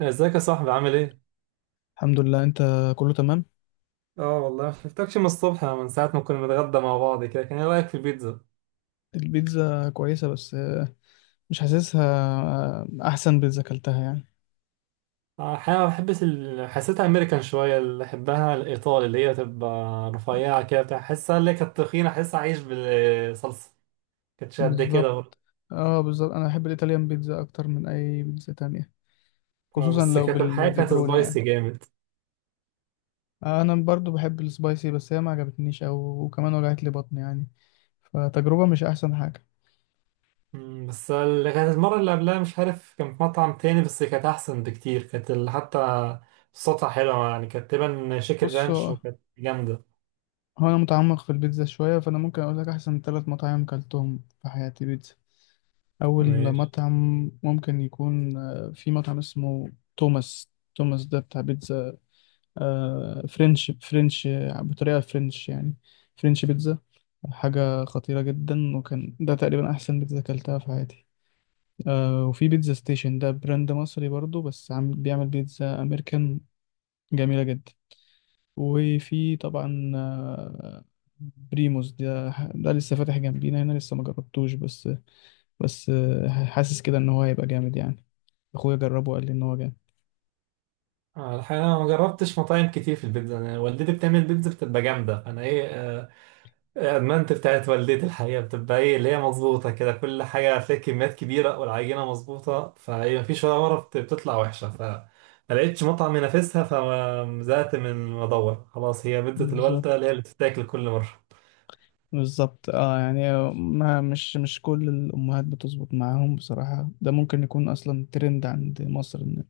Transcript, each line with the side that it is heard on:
right: ازيك يا صاحبي؟ عامل ايه؟
left: الحمد لله، انت؟ كله تمام.
right: اه والله ما شفتكش من الصبح، من ساعة ما كنا بنتغدى مع بعض كده. كان ايه رأيك في البيتزا؟
left: البيتزا كويسة بس مش حاسسها. احسن بيتزا اكلتها يعني.
right: الحقيقة ما بحبش حسيتها امريكان شوية، اللي بحبها الايطالي اللي هي تبقى رفيعة كده بتاع، حسها اللي هي كانت تخينة حس عايش بالصلصة، كانتش قد كده
left: بالظبط.
right: برضه.
left: اه، بالظبط، انا بحب الايطاليان بيتزا اكتر من اي بيتزا تانية، خصوصا
right: بس
left: لو
right: كانت الحقيقة كانت
left: بالبيبروني يعني.
right: سبايسي جامد.
left: انا برضو بحب السبايسي، بس هي ما عجبتنيش، وكمان وجعت لي بطني يعني. فتجربة مش احسن حاجة.
right: بس اللي كانت المرة اللي قبلها مش عارف، كان في مطعم تاني بس كانت أحسن بكتير، كانت حتى صوتها حلوة يعني، كانت تبان شيكن
left: بص.
right: رانش
left: هو
right: وكانت جامدة.
left: هو انا متعمق في البيتزا شوية، فانا ممكن اقول لك احسن ثلاث مطاعم كلتهم في حياتي بيتزا. أول مطعم ممكن يكون، في مطعم اسمه توماس. توماس ده بتاع بيتزا. فرنش، بطريقة فرنش يعني. فرنش بيتزا. حاجة خطيرة جدا، وكان ده تقريبا أحسن بيتزا أكلتها في حياتي. وفي بيتزا ستيشن، ده براند مصري برضو بس عم بيعمل بيتزا أمريكان. جميلة جدا. وفي طبعا بريموس ده. ده لسه فاتح جنبينا هنا، لسه ما جربتوش، بس. بس حاسس كده ان هو هيبقى جامد يعني. اخويا جربه وقال لي ان هو جامد.
right: الحقيقة أنا ما جربتش مطاعم كتير في البيتزا. أنا والدتي بتعمل بيتزا بتبقى جامدة. أنا إيه أدمنت بتاعت والدتي الحقيقة، بتبقى إيه اللي هي مظبوطة كده، كل حاجة فيها كميات كبيرة، والعجينة مظبوطة، فهي مفيش ولا مرة بتطلع وحشة، فما لقيتش مطعم ينافسها، فزهقت من ما أدور. خلاص، هي بيتزا الوالدة اللي هي
left: بالظبط.
right: اللي بتتاكل كل مرة.
left: بالظبط، اه. يعني ما مش كل الامهات بتظبط معاهم بصراحة، ده ممكن يكون اصلا ترند عند مصر ان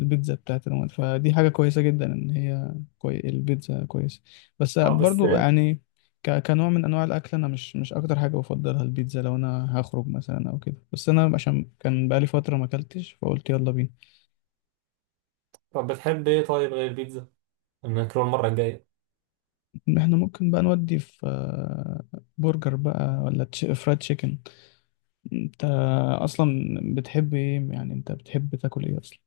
left: البيتزا بتاعت الامهات. فدي حاجة كويسة جدا، ان هي البيتزا كويسة. بس
right: أه بس
left: برضو
right: إيه،
left: يعني. كنوع من انواع الاكل، انا مش اكتر حاجة بفضلها البيتزا لو انا هخرج مثلا او كده، بس انا عشان كان بقالي فترة ما اكلتش، فقلت يلا بينا.
right: طب بتحب إيه طيب غير البيتزا؟ نكرر المرة الجاية.
left: احنا ممكن بقى نودي في برجر بقى، ولا فرايد تشيكن؟ انت اصلا بتحب ايه يعني؟ انت بتحب تاكل ايه اصلا؟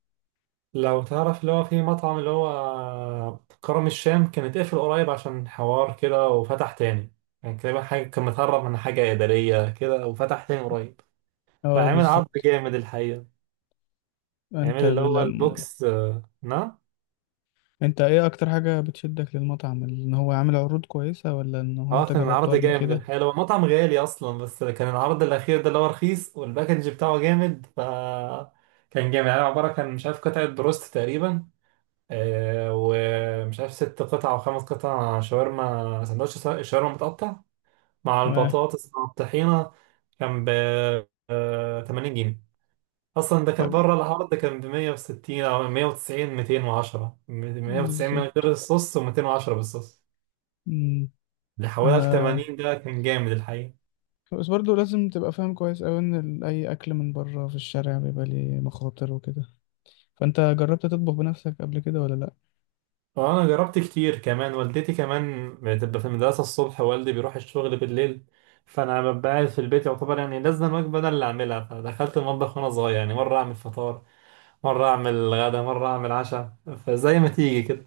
right: لو تعرف اللي هو في مطعم اللي هو كرم الشام، كان اتقفل قريب عشان حوار كده وفتح تاني، يعني تقريبا حاجة كان متهرب من حاجة إدارية كده، وفتح تاني قريب،
left: اه،
right: فعمل عرض
left: بالظبط.
right: جامد الحقيقة. عمل
left: انت
right: اللي هو
left: لم...
right: البوكس. نعم،
left: انت ايه اكتر حاجة بتشدك للمطعم؟ ان هو عامل عروض كويسة، ولا ان هو انت
right: اه كان
left: جربته
right: عرض
left: قبل
right: جامد
left: كده؟
right: الحقيقة. هو مطعم غالي أصلا، بس كان العرض الأخير ده اللي هو رخيص، والباكج بتاعه جامد. ف كان جامد يعني، عبارة كان مش عارف قطعة بروست تقريبا، ومش عارف ست قطع أو خمس قطع شاورما، سندوتش شاورما متقطع مع
left: تمام.
right: البطاطس مع الطحينة، كان ب 80 جنيه أصلا. ده كان
left: طب.
right: بره العرض كان ب 160 أو 190، 210، 190 من
left: بالظبط.
right: غير الصوص و210 بالصوص.
left: مم.
right: اللي حوالي
left: آه.
right: 80 ده كان جامد الحقيقة.
left: بس برضه لازم تبقى فاهم كويس أوي إن أي أكل من بره في الشارع بيبقى ليه مخاطر وكده. فأنت جربت تطبخ بنفسك قبل كده، ولا لأ؟
right: وأنا جربت كتير كمان. والدتي كمان بتبقى في المدرسة الصبح، والدي بيروح الشغل بالليل، فأنا ببقى قاعد في البيت يعتبر، يعني لازم الوجبة أنا اللي أعملها. فدخلت المطبخ وأنا صغير يعني، مرة أعمل فطار مرة أعمل غدا مرة أعمل عشاء، فزي ما تيجي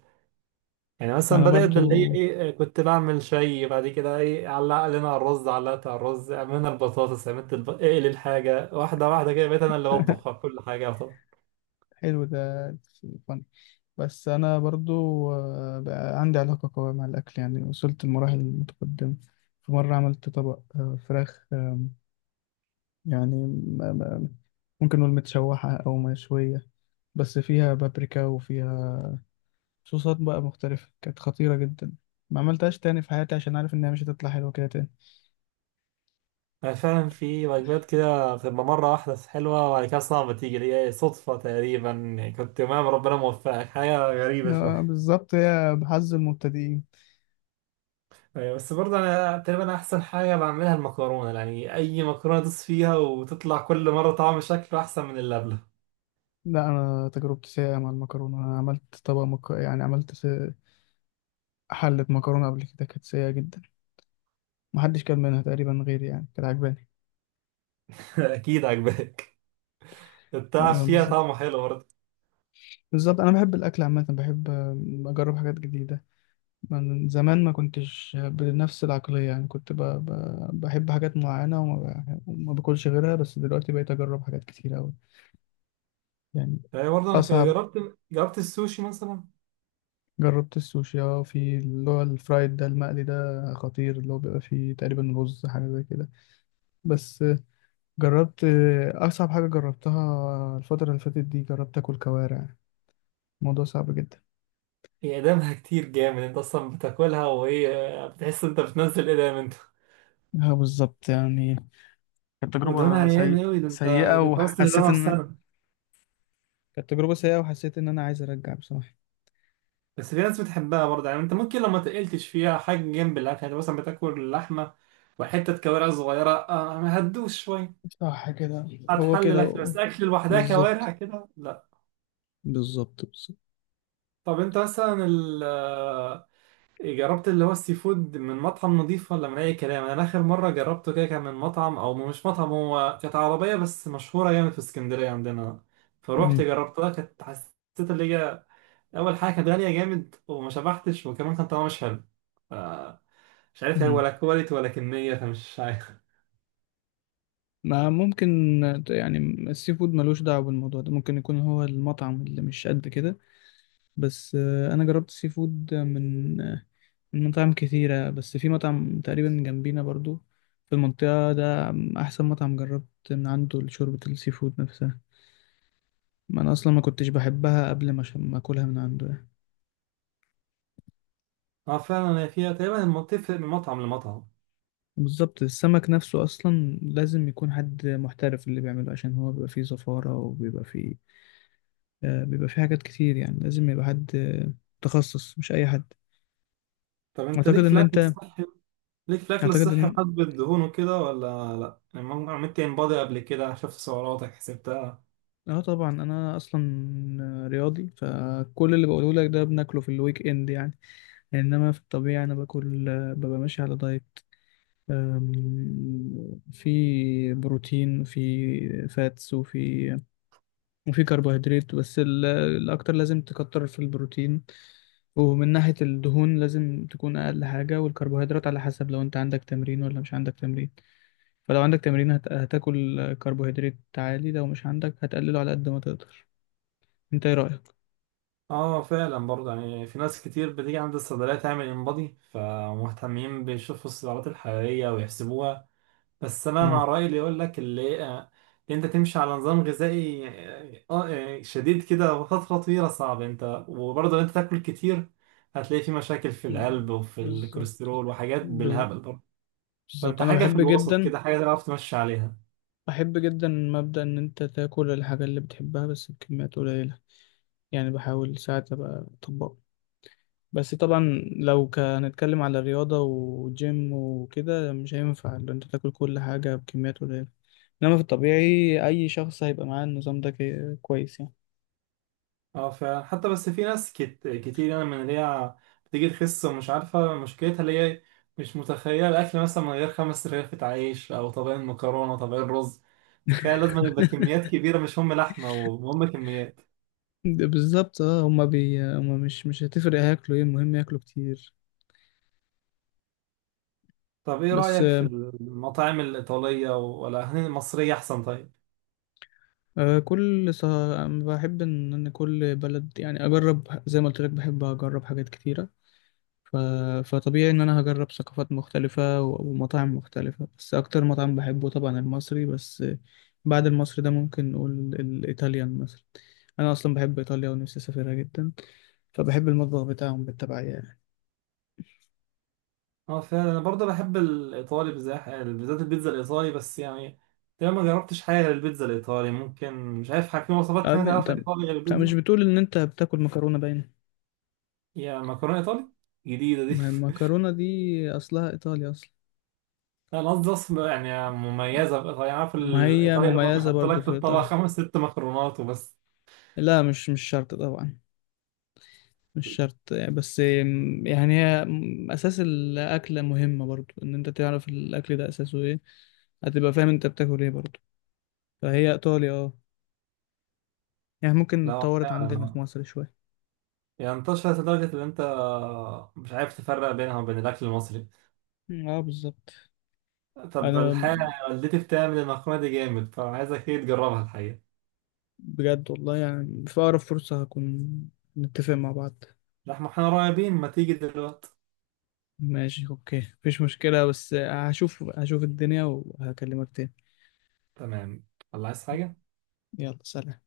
right: يعني. مثلا
left: أنا
right: بدأت باللي هي
left: برضو.
right: ايه كنت بعمل شاي، بعد كده ايه علق لنا على الرز، علقت على الرز، عملنا البطاطس، عملت اقل الحاجة واحدة واحدة كده، بقيت انا اللي بطبخ كل حاجة طبعا.
left: حلو ده. بس أنا برضو، بقى عندي علاقة قوية مع الأكل، يعني وصلت لمراحل متقدمة. في مرة عملت طبق فراخ، يعني ممكن نقول متشوحة أو مشوية، بس فيها بابريكا وفيها صوصات بقى مختلفة. كانت خطيرة جدا. ما عملتهاش تاني في حياتي، عشان عارف إنها مش هتطلع حلوة كده تاني.
right: أنا فعلا في وجبات كده بتبقى مرة واحدة حلوة وبعد كده صعبة تيجي، اللي هي صدفة تقريبا يعني، كنت يومها ربنا موفقك حاجة غريبة شوية.
left: بالظبط، هي بحظ المبتدئين.
right: أيوة، بس برضه انا تقريبا احسن حاجة بعملها المكرونة، يعني اي مكرونة تدوس فيها وتطلع كل مرة طعم شكله احسن من اللي قبلها.
left: لا، أنا تجربتي سيئة مع المكرونة. أنا عملت طبق يعني عملت حلة مكرونة قبل كده، كانت سيئة جدا. محدش كان منها تقريبا غيري، يعني كانت عجباني.
right: اكيد عجباك، التعب فيها
left: بالظبط.
right: طعمه حلو.
left: بالظبط، انا بحب الاكل عامه، بحب اجرب حاجات جديده. من زمان ما كنتش بنفس العقليه، يعني كنت بحب حاجات معينه، وما باكلش غيرها. بس دلوقتي بقيت اجرب حاجات كتير قوي يعني.
right: يعني برضه انا
left: اصعب.
right: جربت السوشي مثلا.
left: جربت السوشي، اه، في اللي هو الفرايد ده، المقلي ده. خطير، اللي هو بيبقى فيه تقريبا رز حاجه زي كده. بس جربت آه، اصعب حاجه جربتها الفتره اللي فاتت دي، جربت اكل كوارع. الموضوع صعب جدا.
right: هي اقدامها كتير جامد، انت اصلا بتاكلها وهي بتحس انت بتنزل اقدام انت،
left: اه، بالظبط يعني. كانت
right: ودهونها
left: تجربة
right: عيان
left: سيئة.
right: اوي، ده انت
left: سيئة
right: ده انت وصل
left: وحسيت
right: لدهونها في
left: إن
right: سنة.
left: كانت تجربة سيئة، وحسيت إن أنا عايز أرجع بصراحة.
right: بس في ناس بتحبها برضه يعني، انت ممكن لو ما تقلتش فيها حاجة جنب الاكل، يعني مثلا بتاكل اللحمة وحتة كوارع صغيرة، ما هتدوش شوية،
left: صح كده. هو
right: هتحل
left: كده
right: الاكل، بس اكل لوحدها كوارع
left: بالظبط.
right: كده لا.
left: بالظبط، بالظبط.
right: طب انت مثلا جربت اللي هو السي فود من مطعم نظيف ولا من اي كلام؟ انا اخر مره جربته كده كان من مطعم، او مش مطعم، هو كانت عربيه بس مشهوره جامد في اسكندريه عندنا، فروحت
left: مم.
right: جربتها، كانت حسيت اللي هي اول حاجه كانت غاليه جامد، وما شبعتش، وكمان كان طعمها مش حلو. ف- مش عارف هي
left: مم.
right: ولا كواليتي ولا كميه، فمش عارف.
left: ما ممكن يعني، السي فود ملوش دعوة بالموضوع ده، ممكن يكون هو المطعم اللي مش قد كده. بس أنا جربت السي فود من من مطاعم كتيرة، بس في مطعم تقريبا جنبينا برضو، في المنطقة ده، أحسن مطعم جربت من عنده شوربة السي فود نفسها. ما انا اصلا ما كنتش بحبها قبل ما عشان ما اكلها من عنده يعني.
right: اه فعلا هي فيها تقريبا بتفرق من مطعم لمطعم.
left: بالظبط. السمك نفسه اصلا لازم يكون حد محترف اللي بيعمله، عشان هو بيبقى فيه زفارة، وبيبقى فيه بيبقى فيه حاجات كتير، يعني لازم يبقى حد متخصص، مش اي حد.
right: طب انت ليك
left: اعتقد
right: في
left: ان
right: الاكل
left: انت
right: الصحي، ليك في الاكل
left: اعتقد
right: الصحي
left: ان
right: وحاسب الدهون وكده ولا لا؟ يعني عملت ان بادي قبل كده، شفت سعراتك حسبت؟
left: اه، طبعا. انا اصلا رياضي، فكل اللي بقوله لك ده بناكله في الويك اند يعني. انما في الطبيعة انا باكل آه، ببقى ماشي على دايت. آم، في بروتين، في فاتس، وفي كربوهيدرات. بس الأكتر لازم تكتر في البروتين، ومن ناحية الدهون لازم تكون أقل حاجة، والكربوهيدرات على حسب لو أنت عندك تمرين ولا مش عندك تمرين. فلو عندك تمرين هتاكل كربوهيدرات عالي، لو مش عندك هتقلله على قد ما تقدر. أنت إيه رأيك؟
right: اه فعلا برضه يعني في ناس كتير بتيجي عند الصيدلية تعمل انبادي، فمهتمين بيشوفوا السعرات الحرارية ويحسبوها. بس انا
left: مم.
right: مع رأيي اللي يقول لك اللي اللي انت تمشي على نظام غذائي، اه شديد كده وفترة طويلة صعب انت، وبرضه لو انت تاكل كتير هتلاقي في مشاكل في القلب وفي
left: بالظبط.
right: الكوليسترول وحاجات
left: ب-
right: بالهبل برضه.
left: بالظبط.
right: فانت
left: أنا
right: حاجة في
left: بحب
right: الوسط
left: جدا.
right: كده، حاجة تعرف تمشي عليها.
left: بحب جدا مبدأ إن أنت تاكل الحاجة اللي بتحبها بس بكميات قليلة، يعني بحاول ساعات أبقى أطبقه. بس طبعا لو هنتكلم على رياضة وجيم وكده مش هينفع، لأن انت تاكل كل حاجة بكميات قليلة. انما في الطبيعي اي شخص هيبقى معاه النظام ده كويس يعني.
right: اه فعلا، حتى بس في ناس كتير يعني، من اللي هي بتيجي تخس ومش عارفة مشكلتها، اللي هي مش متخيلة الأكل مثلا من غير خمس رغيفة عيش أو طبقين مكرونة طبقين رز. تخيل لازم يبقى كميات كبيرة، مش هم لحمة وهم كميات.
left: ده بالظبط، اه. هما مش هتفرق، هياكلوا ايه، المهم ياكلوا كتير.
right: طب إيه
left: بس
right: رأيك في المطاعم الإيطالية ولا المصرية أحسن طيب؟
left: بحب ان كل بلد، يعني اجرب زي ما قلت لك، بحب اجرب حاجات كتيرة. ف... فطبيعي إن أنا هجرب ثقافات مختلفة ومطاعم مختلفة، بس أكتر مطعم بحبه طبعا المصري. بس بعد المصري ده ممكن نقول الإيطاليان مثلا. أنا أصلا بحب إيطاليا ونفسي أسافرها جدا، فبحب المطبخ بتاعهم بالتبعية يعني.
right: اه فعلا أنا برضه بحب الإيطالي بالذات، بالذات البيتزا الإيطالي بس يعني، تقريبا ما جربتش حاجة غير البيتزا الإيطالي. ممكن مش عارف في وصفات تانية
left: أنت
right: تعرفها إيطالي غير
left: أنت مش
right: البيتزا؟
left: بتقول إن أنت بتاكل مكرونة؟ باينة،
right: يا مكرونة إيطالي جديدة دي!
left: ما المكرونة دي أصلها إيطاليا أصلا.
right: أنا قصدي أصلا يعني مميزة بإيطاليا، أنا عارف
left: ما هي
right: الإيطالية اللي هما
left: مميزة
right: بيحط
left: برضو
right: لك في
left: في
right: الطبق
left: إيطاليا.
right: خمس ست مكرونات وبس.
left: لا، مش شرط طبعا. مش شرط يعني، بس يعني هي أساس الأكلة مهمة برضو، إن أنت تعرف الأكل ده أساسه إيه، هتبقى فاهم أنت بتاكل إيه برضو. فهي إيطاليا، أه، يعني ممكن
right: لا
left: اتطورت عندنا في
right: فعلا،
left: مصر شوية.
right: يعني انتشرت لدرجة إن أنت مش عارف تفرق بينها وبين الأكل المصري.
left: أه، بالظبط.
right: طب
left: أنا
right: الحقيقة والدتي بتعمل المكرونة دي جامد، فعايزك إيه تجربها الحقيقة.
left: بجد والله، يعني في أقرب فرصة هكون نتفق مع بعض.
right: لا، إحنا قريبين، ما تيجي دلوقتي.
left: ماشي، أوكي، مفيش مشكلة، بس هشوف الدنيا وهكلمك تاني.
right: تمام. الله، عايز حاجة؟
left: يلا، سلام.